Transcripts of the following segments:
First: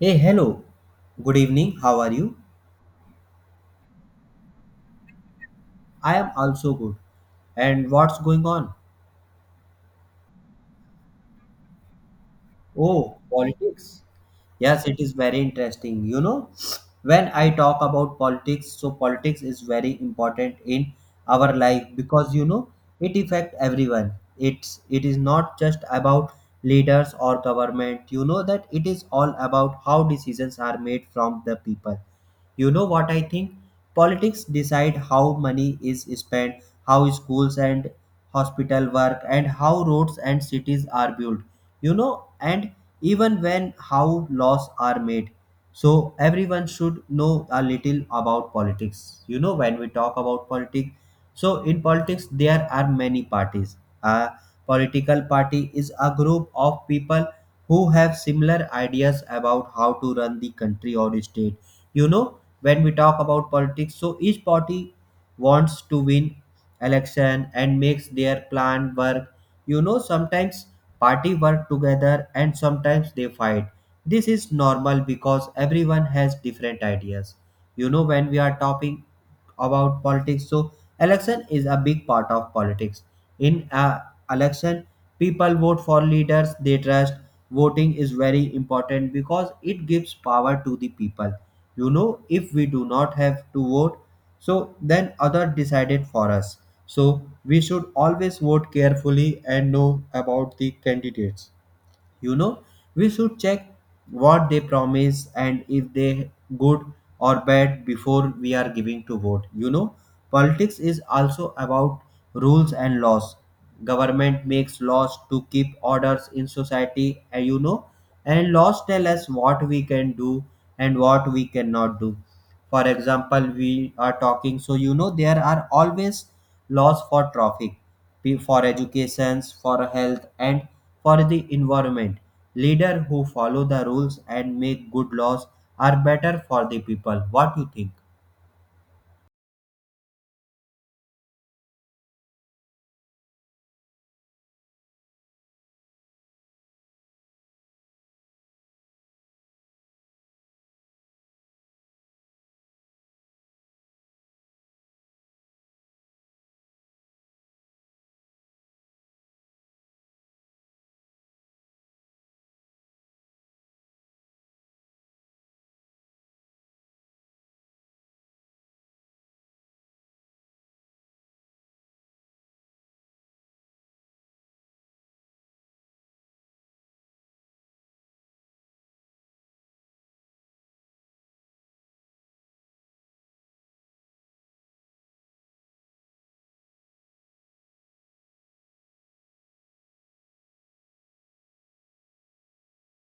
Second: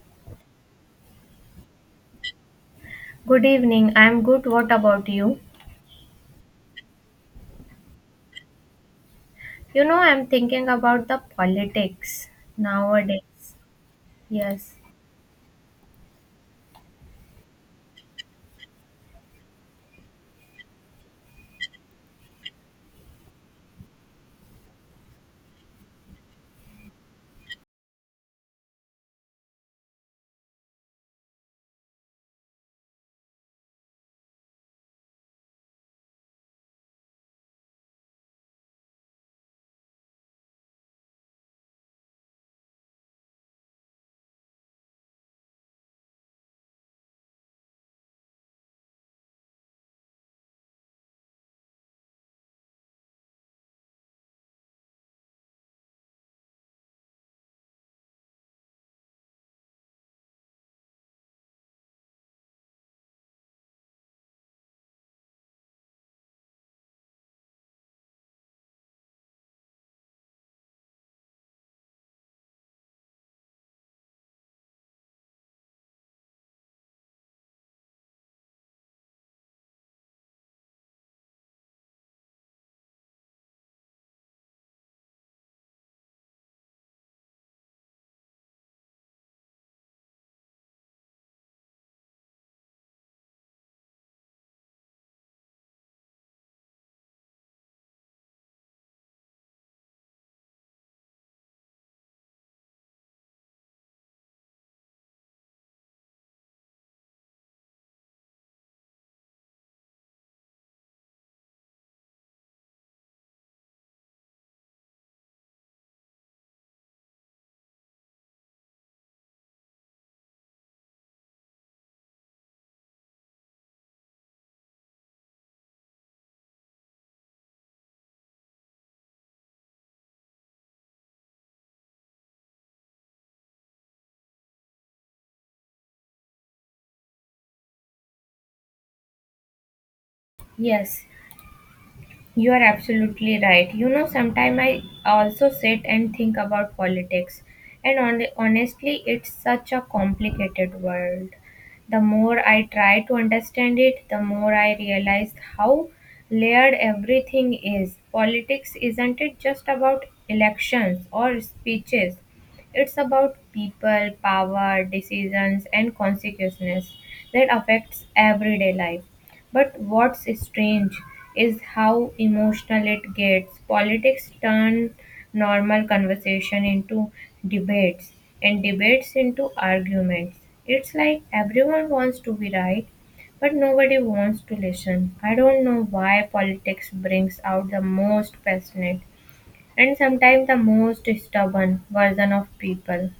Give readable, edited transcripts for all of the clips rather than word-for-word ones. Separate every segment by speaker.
Speaker 1: Hey, hello. Good evening. How are you?
Speaker 2: Good evening. I'm good. What about you?
Speaker 1: I am also good. And what's going on?
Speaker 2: You know, I'm thinking about the politics
Speaker 1: Oh,
Speaker 2: nowadays.
Speaker 1: politics.
Speaker 2: Yes.
Speaker 1: Yes, it is very interesting. You know, when I talk about politics, so politics is very important in our life because you know it affect everyone. It is not just about leaders or government. You know that it is all about how decisions are made from the people. You know what I think, politics decide how money is spent, how schools and hospital work, and how roads and cities are built, you know, and even when how laws are made. So everyone should know a little about politics. You know, when we talk about politics, so in politics there are many parties. A political party is a group of people who have similar ideas about how to run the country or state. You know, when we talk about politics, so each party wants to win election and makes their plan work. You know, sometimes party work together and sometimes they fight. This is normal because everyone has different ideas. You know, when we are talking about politics, so election is a big part of politics. In a election, people vote for leaders they trust. Voting is very important because it gives power to the people. You know, if we do not have to vote, so then other decided for us. So we should always vote carefully and know about the candidates. You know, we should check what they promise and if they good or bad before we are giving to vote. You know, politics is also about rules and laws. Government makes laws to keep orders in society, and you know, and laws tell us what we can do and what we cannot do. For example, we are talking, so you know there are always laws for traffic, for education, for health, and for the environment. Leaders who follow the rules and make good laws are better for the people. What do you think?
Speaker 2: Yes. You are absolutely right. You know, sometimes I also sit and think about politics, and honestly, it's such a complicated world. The more I try to understand it, the more I realize how layered everything is. Politics isn't it just about elections or speeches? It's about people, power, decisions, and consequences that affects everyday life. But what's strange is how emotional it gets. Politics turn normal conversation into debates and debates into arguments. It's like everyone wants to be right, but nobody wants to listen. I don't know why politics brings out the most passionate and sometimes the most stubborn version of people.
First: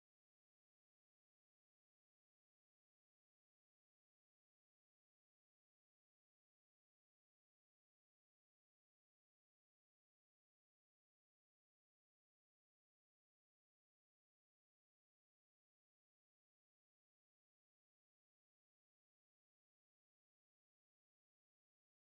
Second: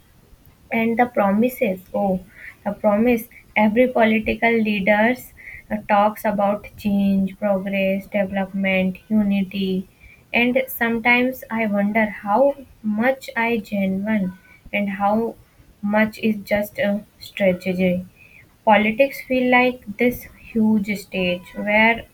Speaker 2: And the promises, oh, the promise. Every political leaders talks about change, progress, development, unity, and sometimes I wonder how much I genuine and how much is just a strategy. Politics feel like this huge stage where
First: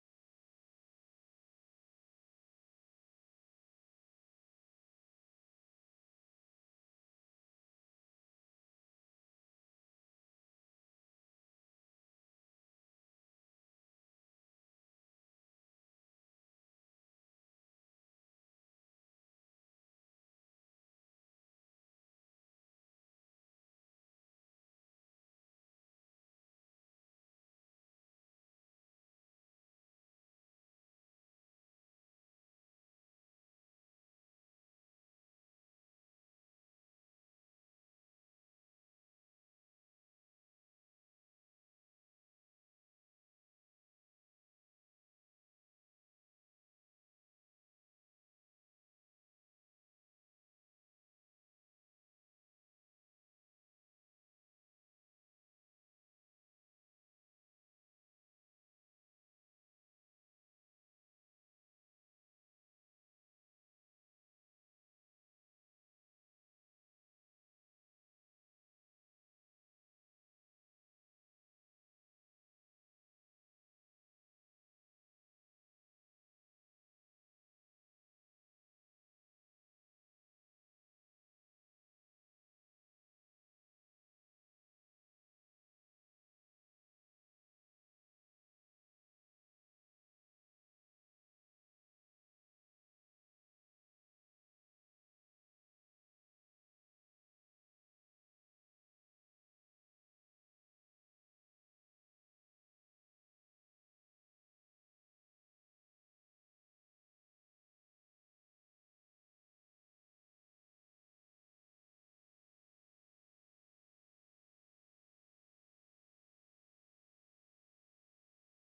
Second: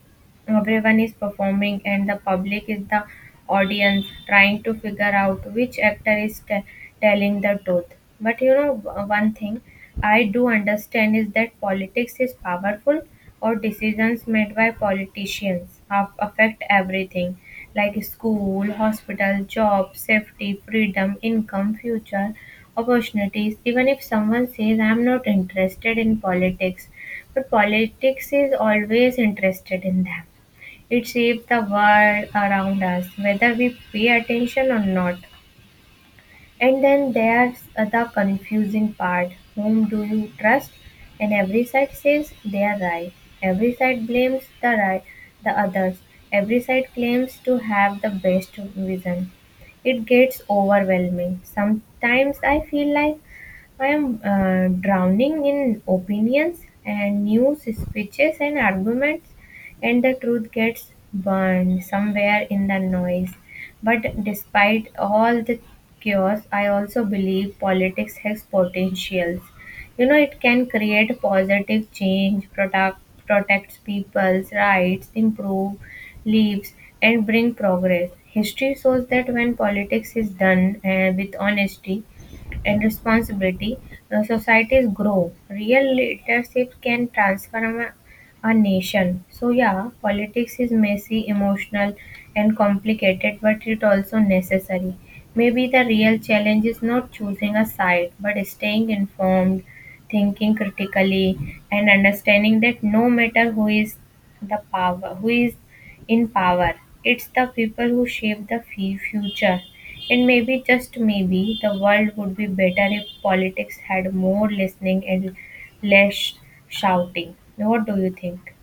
Speaker 2: everyone is performing, and the public is the audience trying to figure out which actor is telling the truth. But you know, one thing I do understand is that politics is powerful, or decisions made by politicians affect everything like school, hospital, job, safety, freedom, income, future, opportunities. Even if someone says, I'm not interested in politics, but politics is always interested in them. It shapes the world around us, whether we pay attention or not. And then there's the confusing part, whom do you trust? And every side says they are right. Every side blames the right, the others. Every side claims to have the best vision. It gets overwhelming. Sometimes I feel like I am drowning in opinions and news, speeches, and arguments, and the truth gets burned somewhere in the noise. But despite all the chaos, I also believe politics has potentials. You know, it can create positive change, product, protects people's rights, improve lives, and bring progress. History shows that when politics is done with honesty, and responsibility, societies grow. Real leadership can transform a nation. So, yeah, politics is messy, emotional, and complicated, but it also necessary. Maybe the real challenge is not choosing a side, but staying informed, thinking critically, and understanding that no matter who is the power, who is in power. It's the people who shape the future. And maybe, just maybe, the world would be better if politics had more listening and less shouting. What do you think?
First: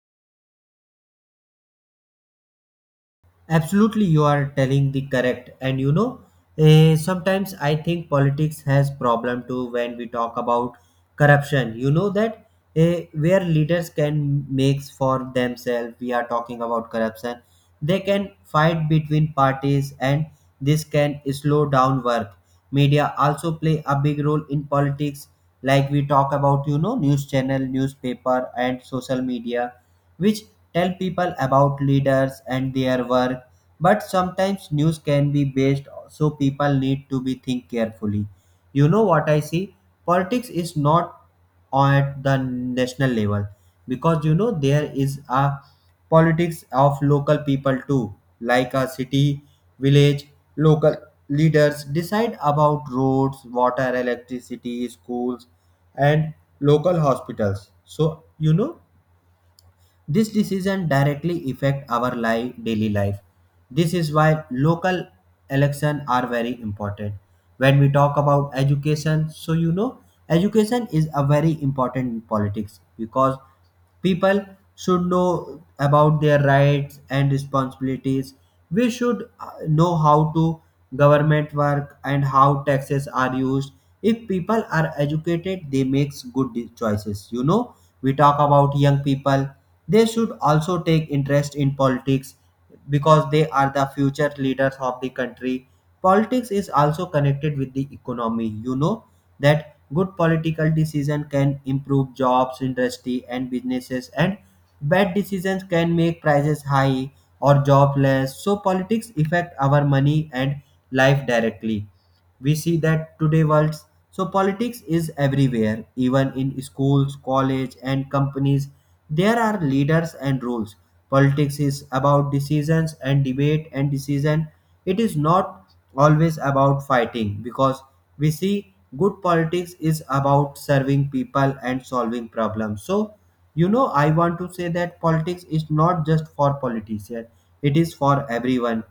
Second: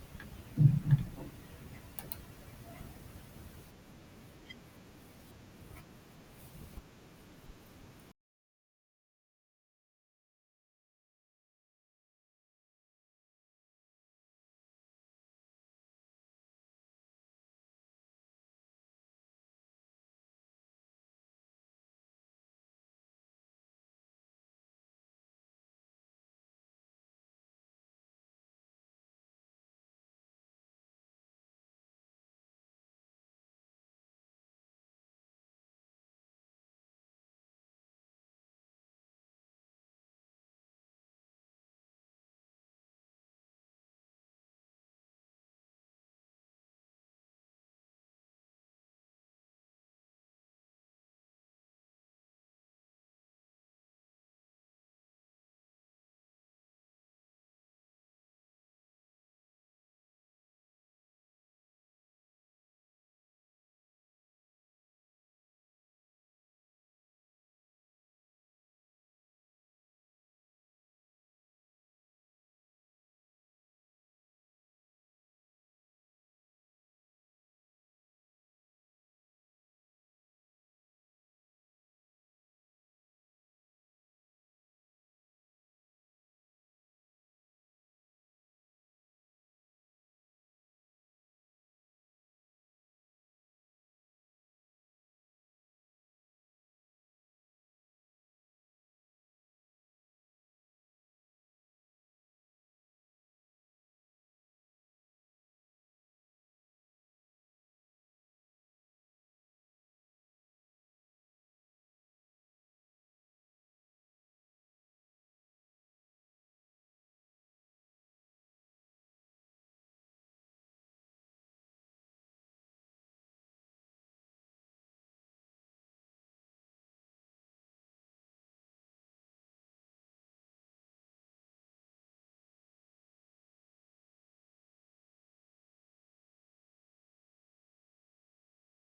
Speaker 1: Absolutely, you are telling the correct. And you know, sometimes I think politics has problem too when we talk about corruption. You know that, where leaders can makes for themselves, we are talking about corruption. They can fight between parties, and this can slow down work. Media also play a big role in politics, like we talk about, you know, news channel, newspaper, and social media, which tell people about leaders and their work, but sometimes news can be based, so people need to be think carefully. You know what I see? Politics is not at the national level because you know there is a politics of local people too, like a city, village, local leaders decide about roads, water, electricity, schools, and local hospitals. So you know this decision directly affect our life, daily life. This is why local elections are very important. When we talk about education, so you know, education is a very important in politics because people should know about their rights and responsibilities. We should know how to government work and how taxes are used. If people are educated, they makes choices. You know, we talk about young people. They should also take interest in politics because they are the future leaders of the country. Politics is also connected with the economy. You know that good political decision can improve jobs, industry, and businesses, and bad decisions can make prices high or jobless. So politics affect our money and life directly. We see that today world. So politics is everywhere, even in schools, college, and companies. There are leaders and rules. Politics is about decisions and debate and decision. It is not always about fighting because we see good politics is about serving people and solving problems. So, you know, I want to say that politics is not just for politicians, it is for everyone.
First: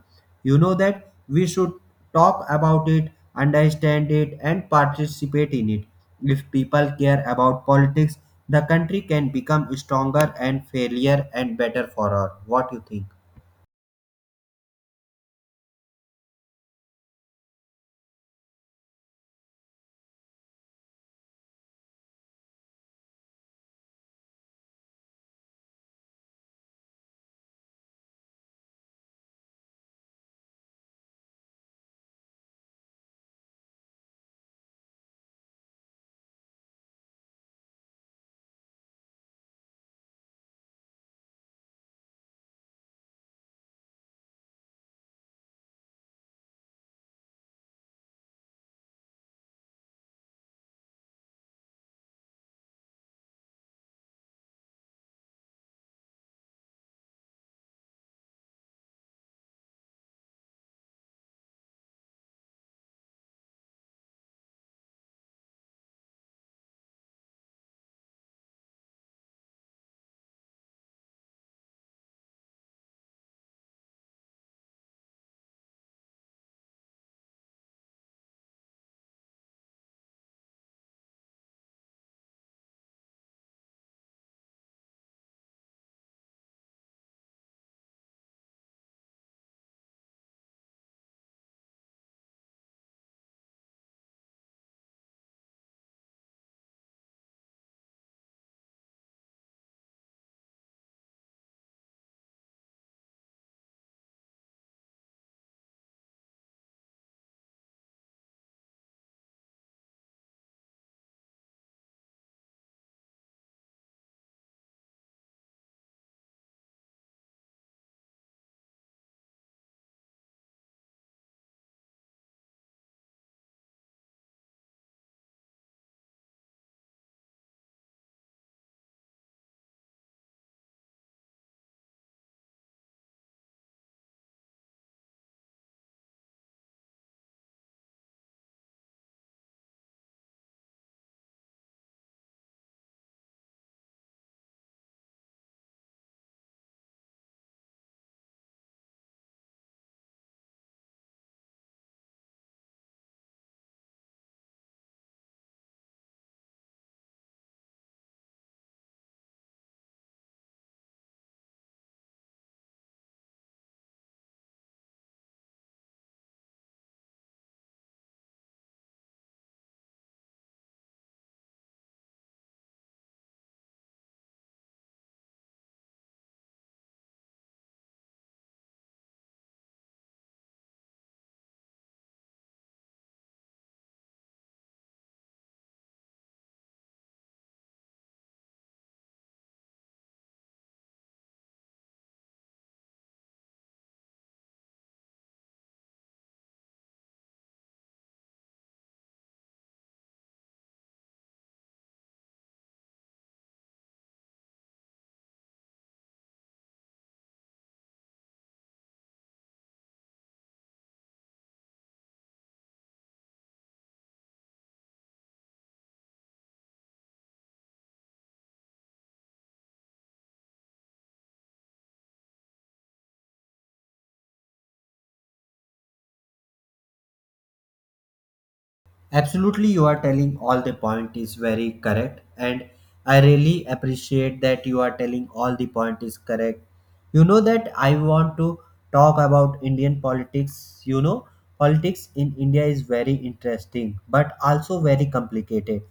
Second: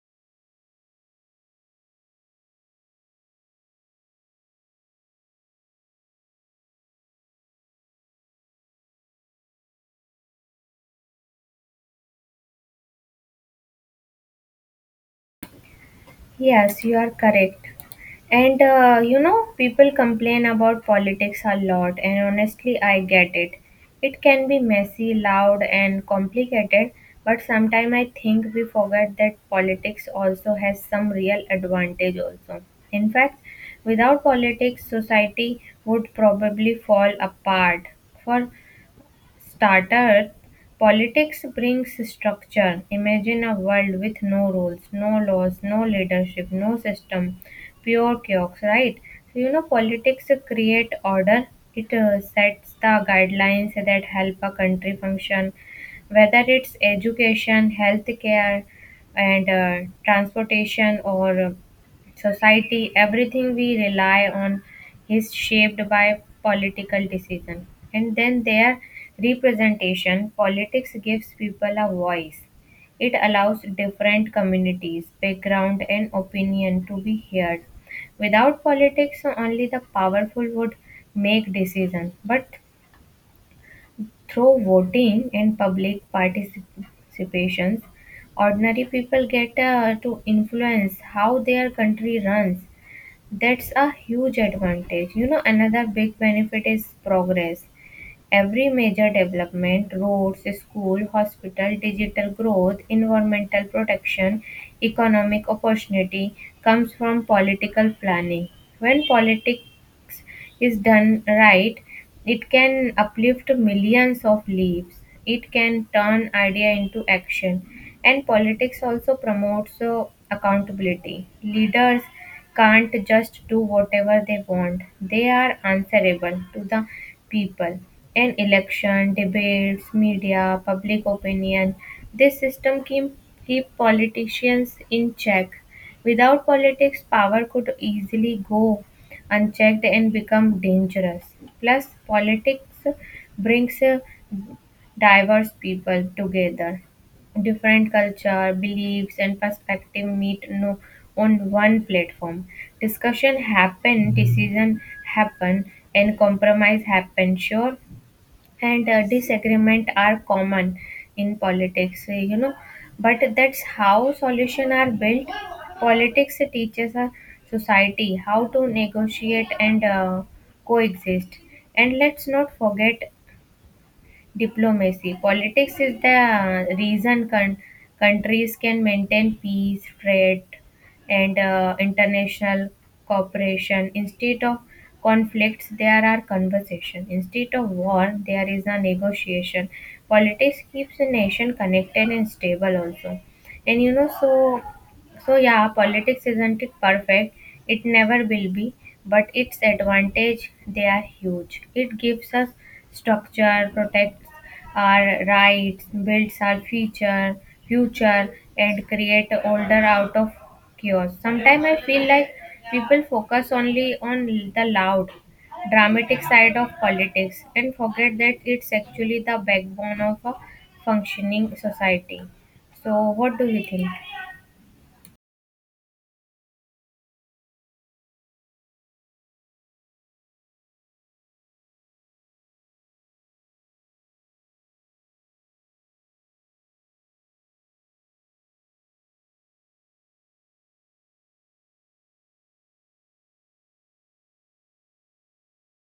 Speaker 1: You know that we should talk about it, understand it, and participate in it. If people care about politics, the country can become stronger and fairlier and better for all. What you think?
Speaker 2: Yes, you are correct. And you know, people complain about politics a lot, and honestly, I get it. It can be messy, loud, and complicated, but sometimes I think we forget that politics also has some real advantage also. In fact, without politics, society would probably fall apart. For starter, politics brings structure. Imagine a world with no rules, no laws, no leadership, no system, pure chaos, right? So, you know, politics create order. It sets the guidelines that help a country function, whether it's education, healthcare, and transportation or society, everything we rely on is shaped by political decision. And then their representation, politics gives people a voice. It allows different communities background and opinion to be heard. Without politics only the powerful would make decisions, but through voting and public participations ordinary people get to influence how their country runs. That's a huge advantage. You know, another big benefit is progress. Every major development, roads, school, hospital, digital growth, environmental protection, economic opportunity comes from political planning. When politics is done right, it can uplift millions of lives. It can turn idea into action. And politics also promotes accountability. Leaders can't just do whatever they want. They are answerable to the people. In election, debates, media, public opinion, this keep politicians in check. Without politics, power could easily go unchecked and become dangerous. Plus, politics brings diverse people together. Different culture, beliefs, and perspective meet no, on one platform. Discussion happen, decision happen, and compromise happen. Sure, and disagreement are common in politics, you know, but that's how solutions are built. Politics teaches a society how to negotiate and coexist. And let's not forget diplomacy. Politics is the reason countries can maintain peace, trade, and international cooperation. Instead of conflicts, there are conversation. Instead of war, there is a negotiation. Politics keeps a nation connected and stable also. And you know, so yeah, politics isn't it perfect. It never will be, but its advantage they are huge. It gives us structure, protects our rights, builds our future, and create order out of chaos. Sometimes I feel like people focus only on the loud, dramatic side of politics and forget that it's actually the backbone of a functioning society. So what do you think?
Speaker 1: Absolutely, you are telling all the point is very correct, and I really appreciate that you are telling all the point is correct. You know that I want to talk about Indian politics. You know, politics in India is very interesting, but also very complicated.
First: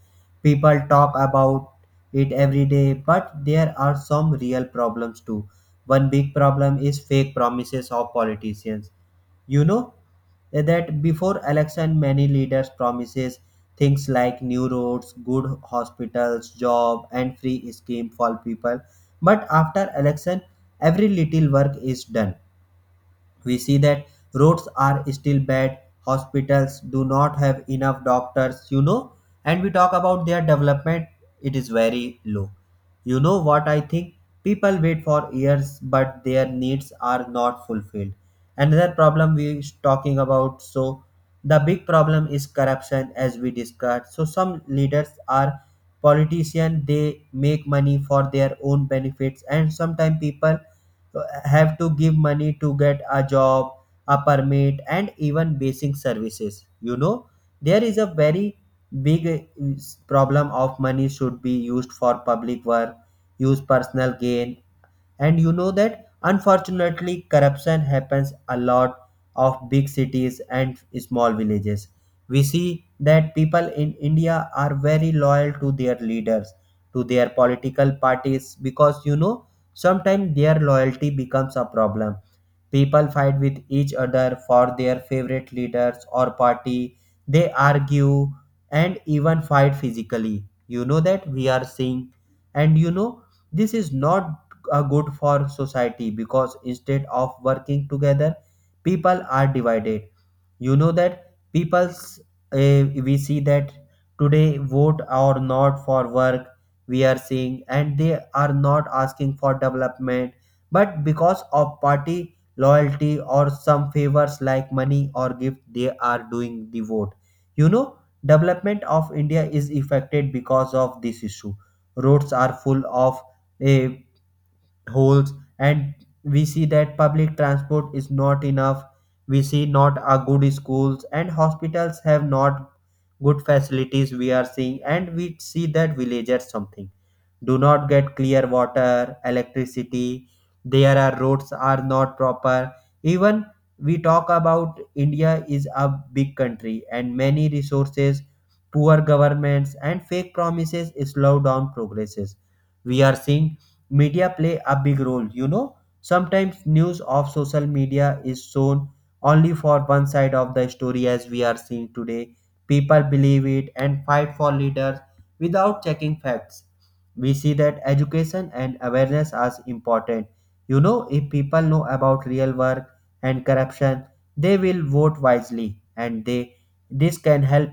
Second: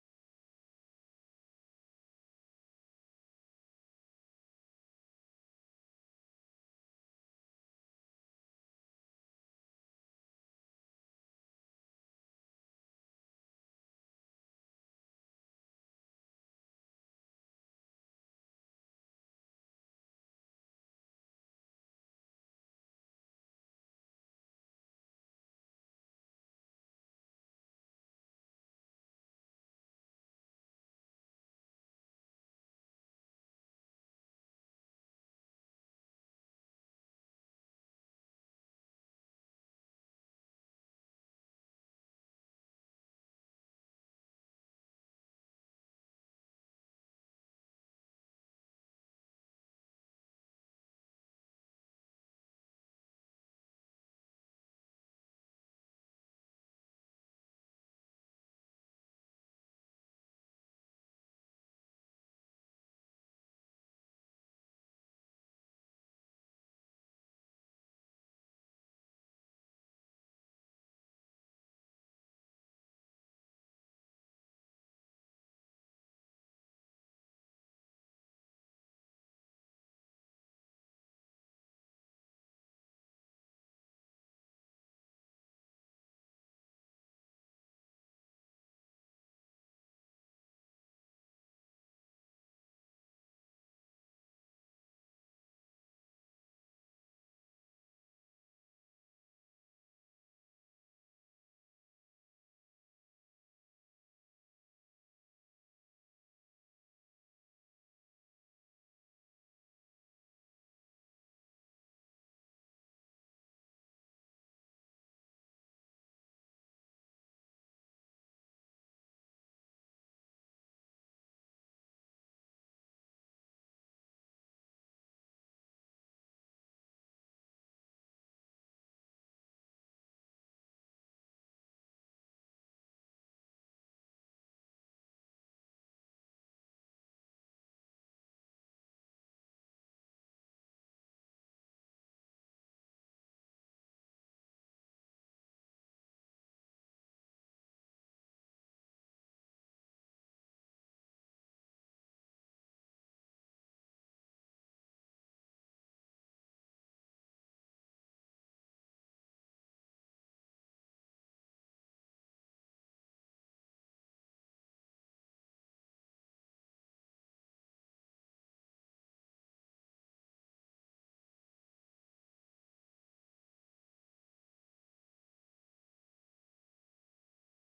Speaker 1: People talk about it every day, but there are some real problems too. One big problem is fake promises of politicians. You know that before election many leaders promises things like new roads, good hospitals, job, and free scheme for people, but after election every little work is done. We see that roads are still bad, hospitals do not have enough doctors, you know, and we talk about their development, it is very low. You know what I think, people wait for years but their needs are not fulfilled. Another problem we is talking about, so the big problem is corruption. As we discussed, so some leaders are politicians, they make money for their own benefits, and sometimes people have to give money to get a job, a permit, and even basic services. You know, there is a very big problem of money should be used for public work, use personal gain, and you know that unfortunately, corruption happens a lot of big cities and small villages. We see that people in India are very loyal to their leaders, to their political parties, because you know sometimes their loyalty becomes a problem. People fight with each other for their favorite leaders or party. They argue and even fight physically. You know that we are seeing. And you know, this is not good for society because instead of working together people are divided. You know that people's, we see that today vote or not for work, we are seeing, and they are not asking for development, but because of party loyalty or some favors like money or gift they are doing the vote. You know, development of India is affected because of this issue. Roads are full of, eh, holes, and we see that public transport is not enough. We see not a good schools, and hospitals have not good facilities, we are seeing, and we see that villagers something do not get clear water, electricity, there are roads are not proper. Even we talk about India is a big country and many resources, poor governments and fake promises slow down progresses, we are seeing. Media play a big role, you know, sometimes news of social media is shown only for one side of the story, as we are seeing today, people believe it and fight for leaders without checking facts. We see that education and awareness are important. You know, if people know about real work and corruption, they will vote wisely, and they this can help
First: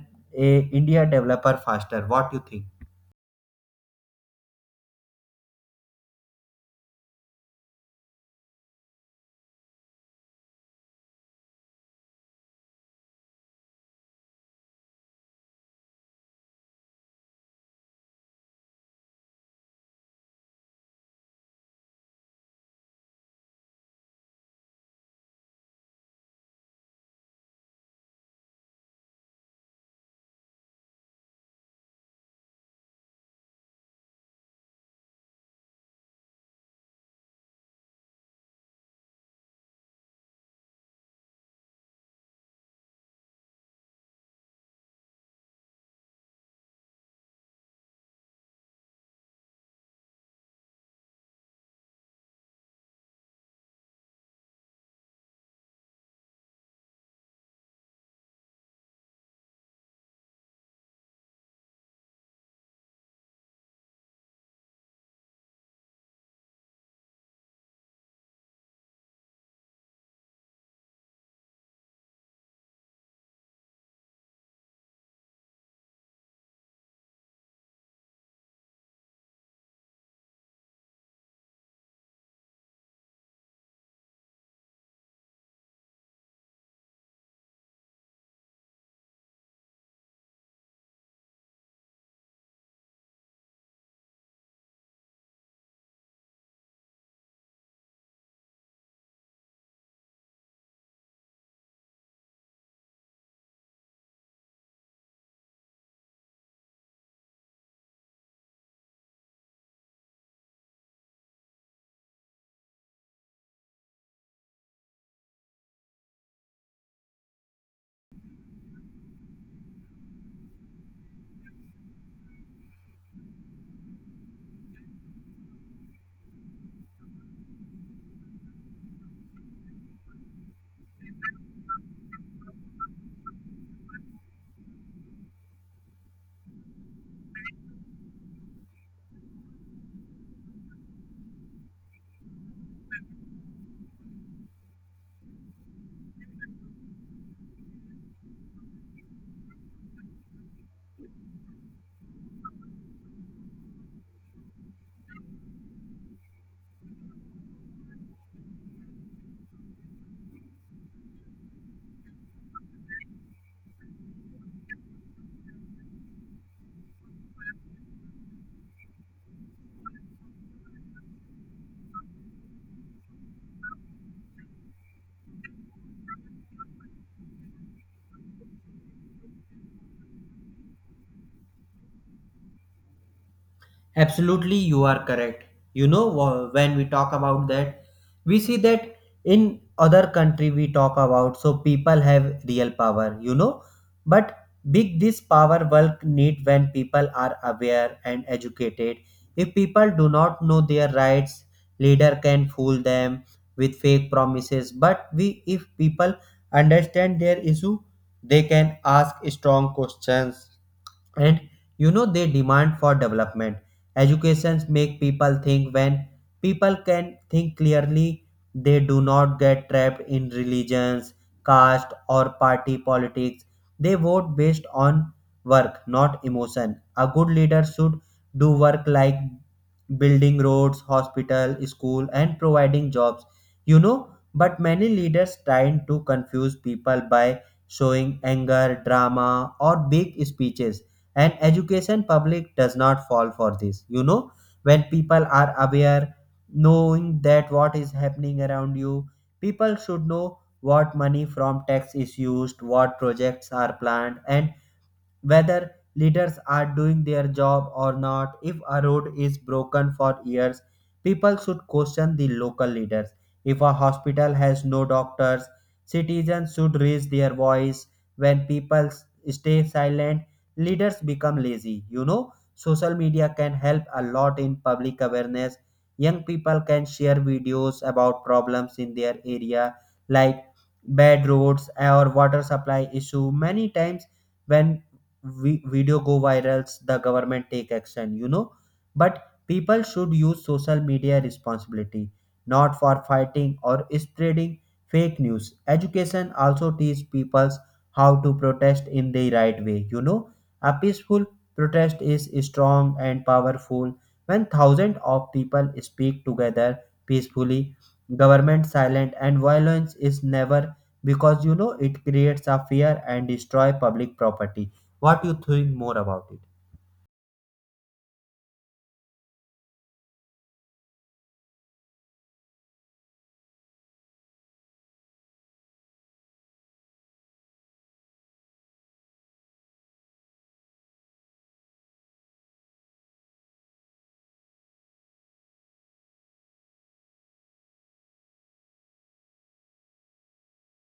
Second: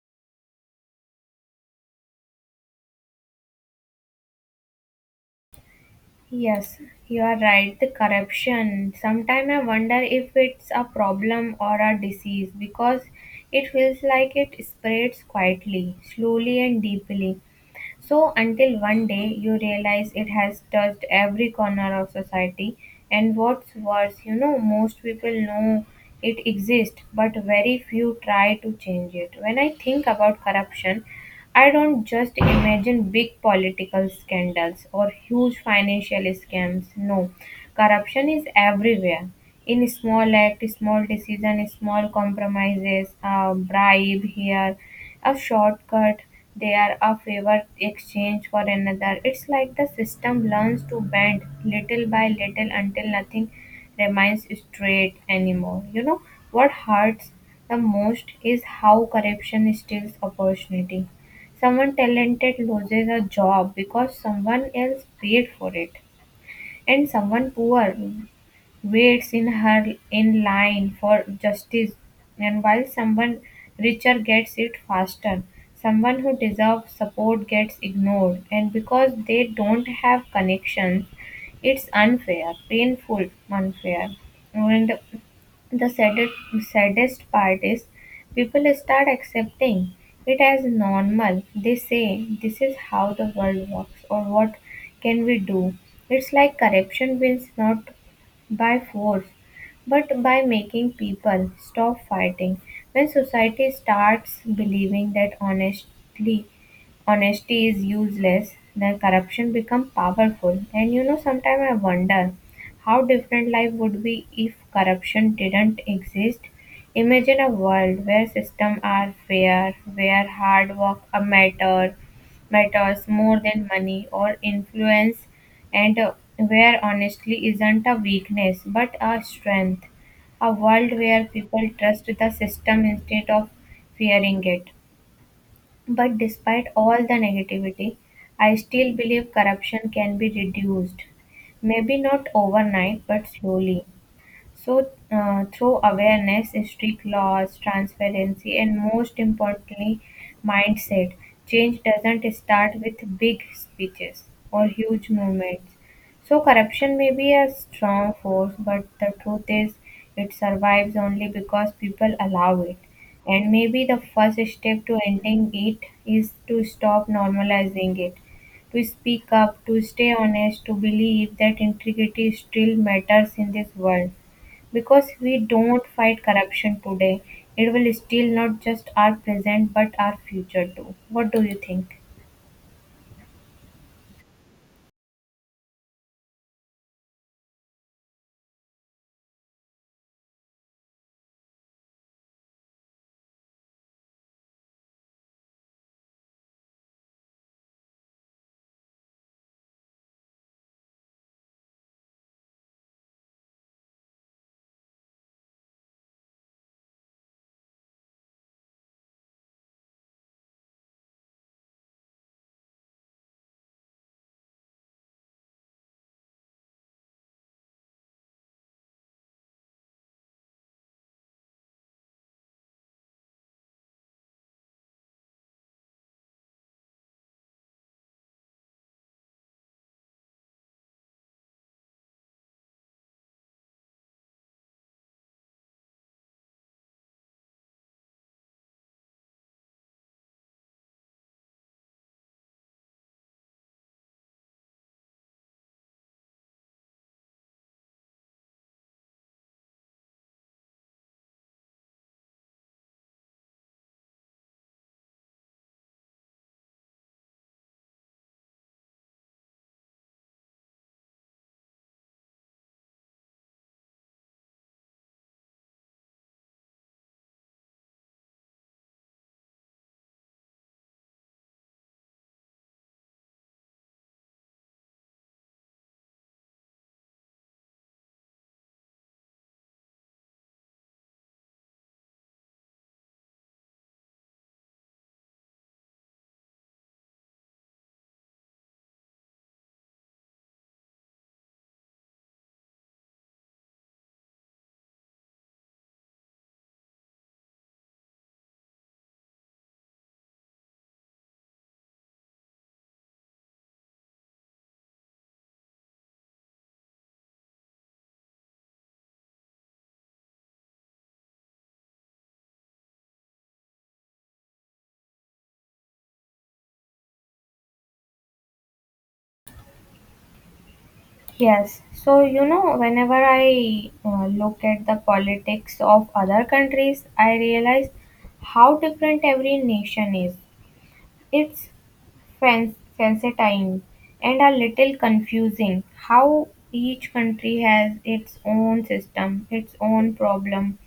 Speaker 1: a India developer faster. What you think?
Speaker 2: Yes, you are right. The corruption. Sometimes I wonder if it's a problem or a disease because it feels like it spreads quietly, slowly, and deeply. So, until one day you realize it has touched every corner of society, and what's worse, you know, most people know it exists, but very few try to change it. When I think about corruption, I don't just imagine big political scandals or huge financial scams. No, corruption is everywhere. In small act, small decision, small compromises, a bribe here, a shortcut, they are a favor exchange for another. It's like the system learns to bend little by little until nothing remains straight anymore. You know, what hurts the most is how corruption steals opportunity. Someone talented loses a job because someone else paid for it, and someone poor waits in line for justice, and while someone richer gets it faster, someone who deserves support gets ignored, and because they don't have connections, it's unfair, painful, unfair. And the saddest part is people start accepting it as normal. They say, this is how the world works, or what can we do? It's like corruption wins not by force, but by making people stop fighting. When society starts believing that honesty is useless, then corruption becomes powerful. And you know, sometimes I wonder how different life would be if corruption didn't exist? Imagine a world where systems are fair, where hard work a matter matters more than money or influence, and where honestly isn't a weakness but a strength. A world where people trust the system instead of fearing it. But despite all the negativity, I still believe corruption can be reduced. Maybe not overnight, but slowly. So, through awareness, strict laws, transparency, and most importantly, mindset, change doesn't start with big speeches or huge movements. So, corruption may be a strong force, but the truth is, it survives only because people allow it. And maybe the first step to ending it is to stop normalizing it, to speak up, to stay honest, to believe that integrity still matters in this world. Because we don't fight corruption today, it will steal not just our present but our future too. What do you think?
Speaker 1: Absolutely, you are correct. You know, when we talk about that, we see that in other country we talk about so people have real power. You know, but big this power work need when people are aware and educated. If people do not know their rights, leader can fool them with fake promises. But we, if people understand their issue, they can ask strong questions and you know they demand for development. Educations make people think. When people can think clearly, they do not get trapped in religions, caste, or party politics. They vote based on work, not emotion. A good leader should do work like building roads, hospital, school, and providing jobs. You know, but many leaders trying to confuse people by showing anger, drama, or big speeches, and education public does not fall for this. You know, when people are aware, knowing that what is happening around you, people should know what money from tax is used, what projects are planned, and whether leaders are doing their job or not. If a road is broken for years, people should question the local leaders. If a hospital has no doctors, citizens should raise their voice. When people stay silent, leaders become lazy. You know, social media can help a lot in public awareness. Young people can share videos about problems in their area, like bad roads or water supply issue. Many times, when video go virals, the government take action. You know, but people should use social media responsibility, not for fighting or spreading fake news. Education also teach people how to protest in the right way. You know, a peaceful protest is strong and powerful. When thousands of people speak together peacefully, government silent, and violence is never, because you know it creates a fear and destroy public property. What do you think more about it?
Speaker 2: Yes. So, you know, whenever I look at the politics of other countries, I realize how different every nation is. It's faceting and a little confusing how each country has its own system, its own problem,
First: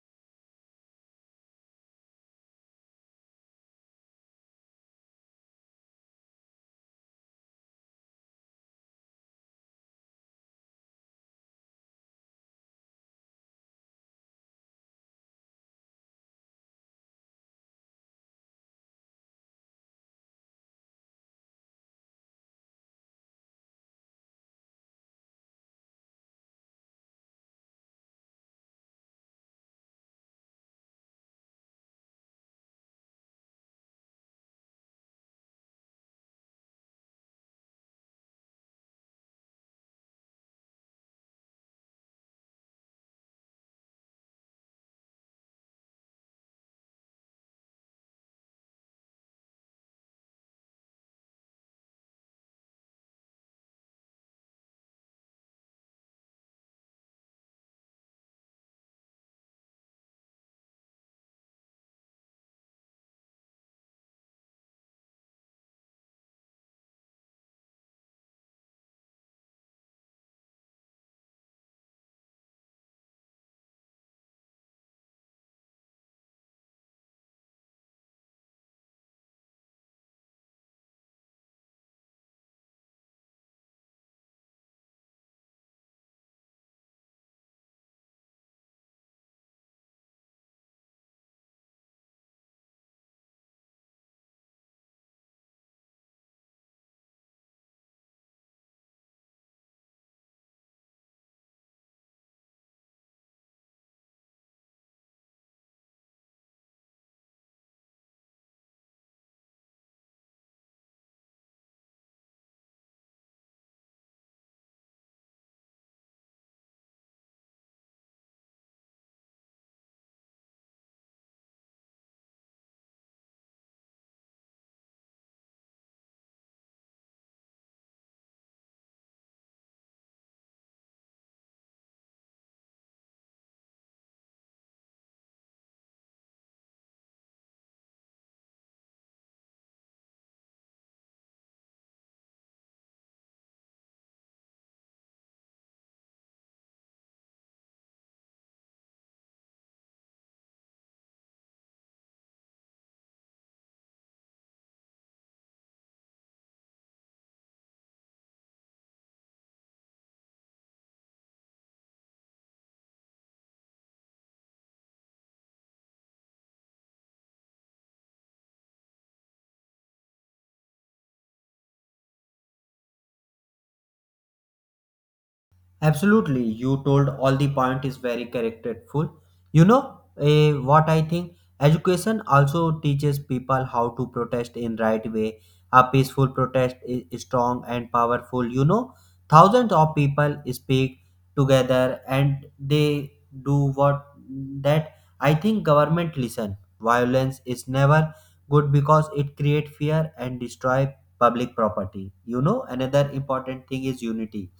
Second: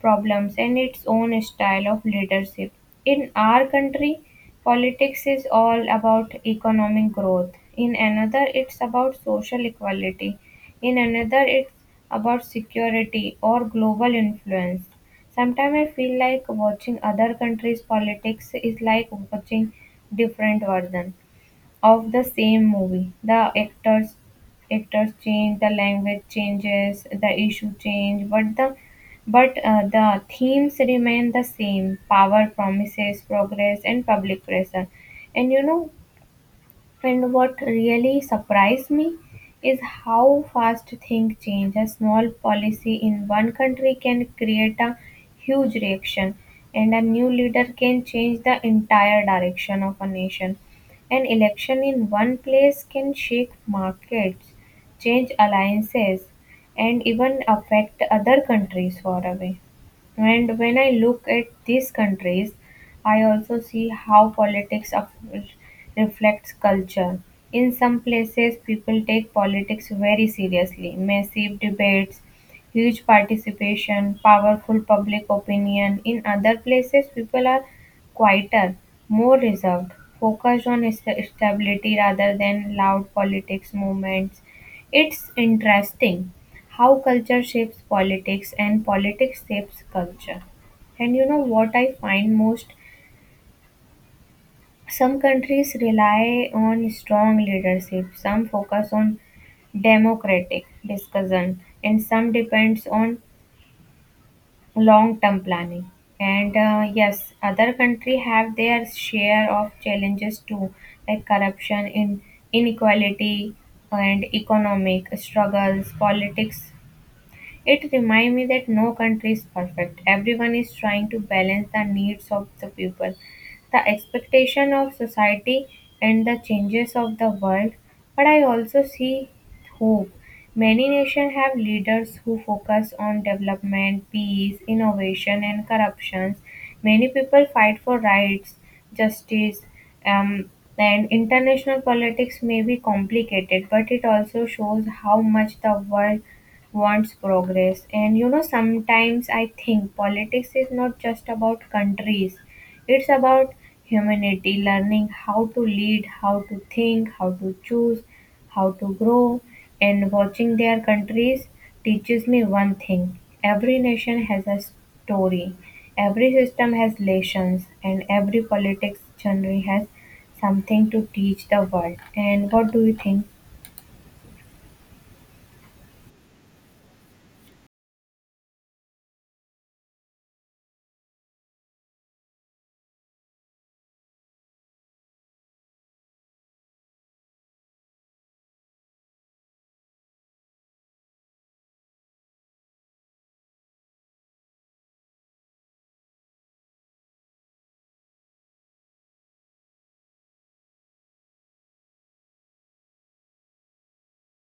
Speaker 2: problems and its own style of leadership. In our country, politics is all about economic growth. In another, it's about social equality. In another, it's about security or global influence. Sometimes I feel like watching other countries' politics is like watching different version of the same movie. The actors change, the language changes, the issue change, but the themes remain the same: power, promises, progress, and public pressure. And you know, and what really surprised me is how fast things change. A small policy in one country can create a huge reaction, and a new leader can change the entire direction of a nation. An election in one place can shake markets, change alliances, and even affect other countries far away. And when I look at these countries, I also see how reflects culture. In some places, people take politics very seriously, massive debates, huge participation, powerful public opinion. In other places, people are quieter, more reserved, focused on stability rather than loud politics movements. It's interesting how culture shapes politics and politics shapes culture. And you know what I find most? Some countries rely on strong leadership, some focus on democratic discussion, and some depends on long-term planning. And yes, other country have their share of challenges too, like corruption, in inequality, and economic struggles. Politics, it reminds me that no country is perfect. Everyone is trying to balance the needs of the people, the expectation of society, and the changes of the world. But I also see hope. Many nations have leaders who focus on development, peace, innovation, and corruption. Many people fight for rights, justice, um, and international politics may be complicated, but it also shows how much the world wants progress. And you know, sometimes I think politics is not just about countries, it's about humanity, learning how to lead, how to think, how to choose, how to grow. And watching their countries teaches me one thing, every nation has a story, every system has lessons, and every politics genre has something to teach the world. And what do you think?
Speaker 1: Absolutely, you told all the point is very characterful. You know, what I think? Education also teaches people how to protest in right way. A peaceful protest is strong and powerful. You know, thousands of people speak together and they do what that I think government listen. Violence is never good because it create fear and destroy public property. You know, another important thing is unity.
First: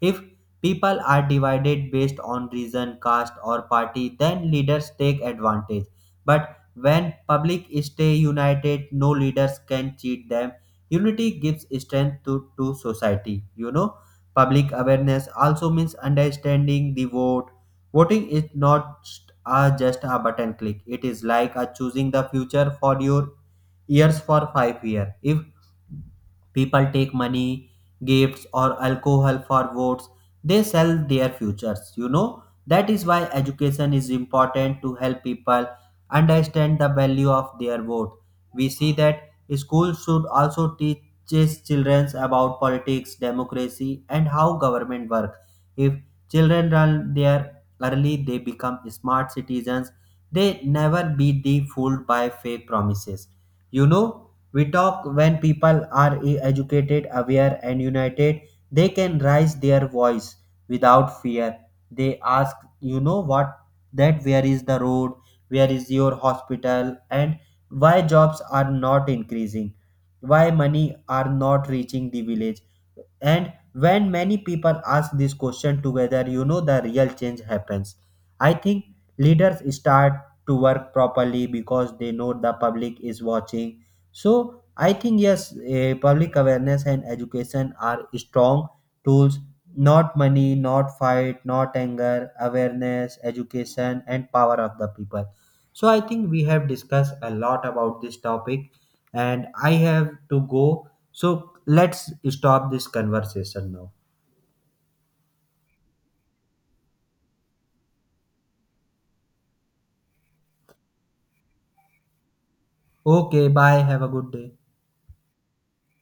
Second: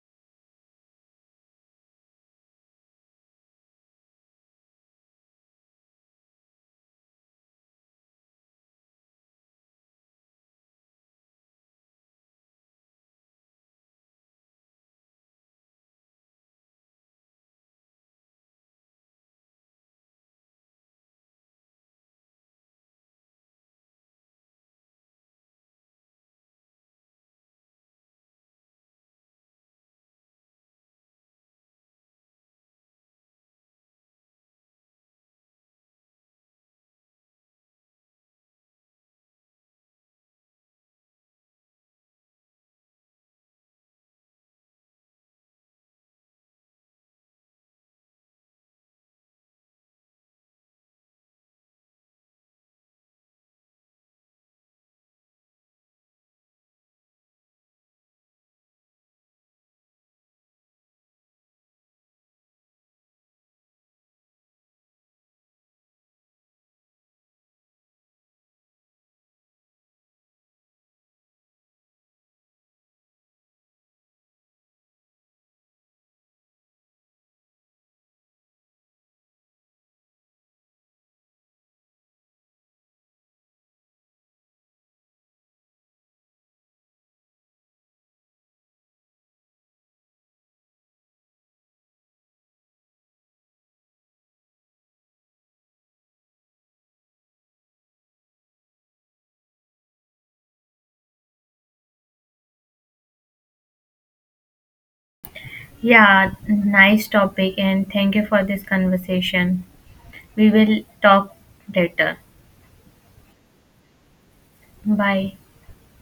Speaker 1: If people are divided based on region, caste, or party, then leaders take advantage. But when public stay united, no leaders can cheat them. Unity gives strength to society. You know, public awareness also means understanding the vote. Voting is not just a button click, it is like a choosing the future for your years for 5 years. If people take money, gifts, or alcohol for votes, they sell their futures. You know, that is why education is important to help people understand the value of their vote. We see that schools should also teach children about politics, democracy, and how government works. If children learn there early, they become smart citizens. They never be the fooled by fake promises. You know, we talk when people are e- educated, aware, and united, they can raise their voice without fear. They ask, you know what, that where is the road, where is your hospital, and why jobs are not increasing, why money are not reaching the village. And when many people ask this question together, you know the real change happens. I think leaders start to work properly because they know the public is watching. So I think yes, public awareness and education are strong tools. Not money, not fight, not anger, awareness, education, and power of the people. So I think we have discussed a lot about this topic, and I have to go, so let's stop this conversation now.
Speaker 2: Yeah, nice topic, and thank you for this conversation. We will talk later.
Speaker 1: Okay, bye. Have a good day.
Speaker 2: Bye.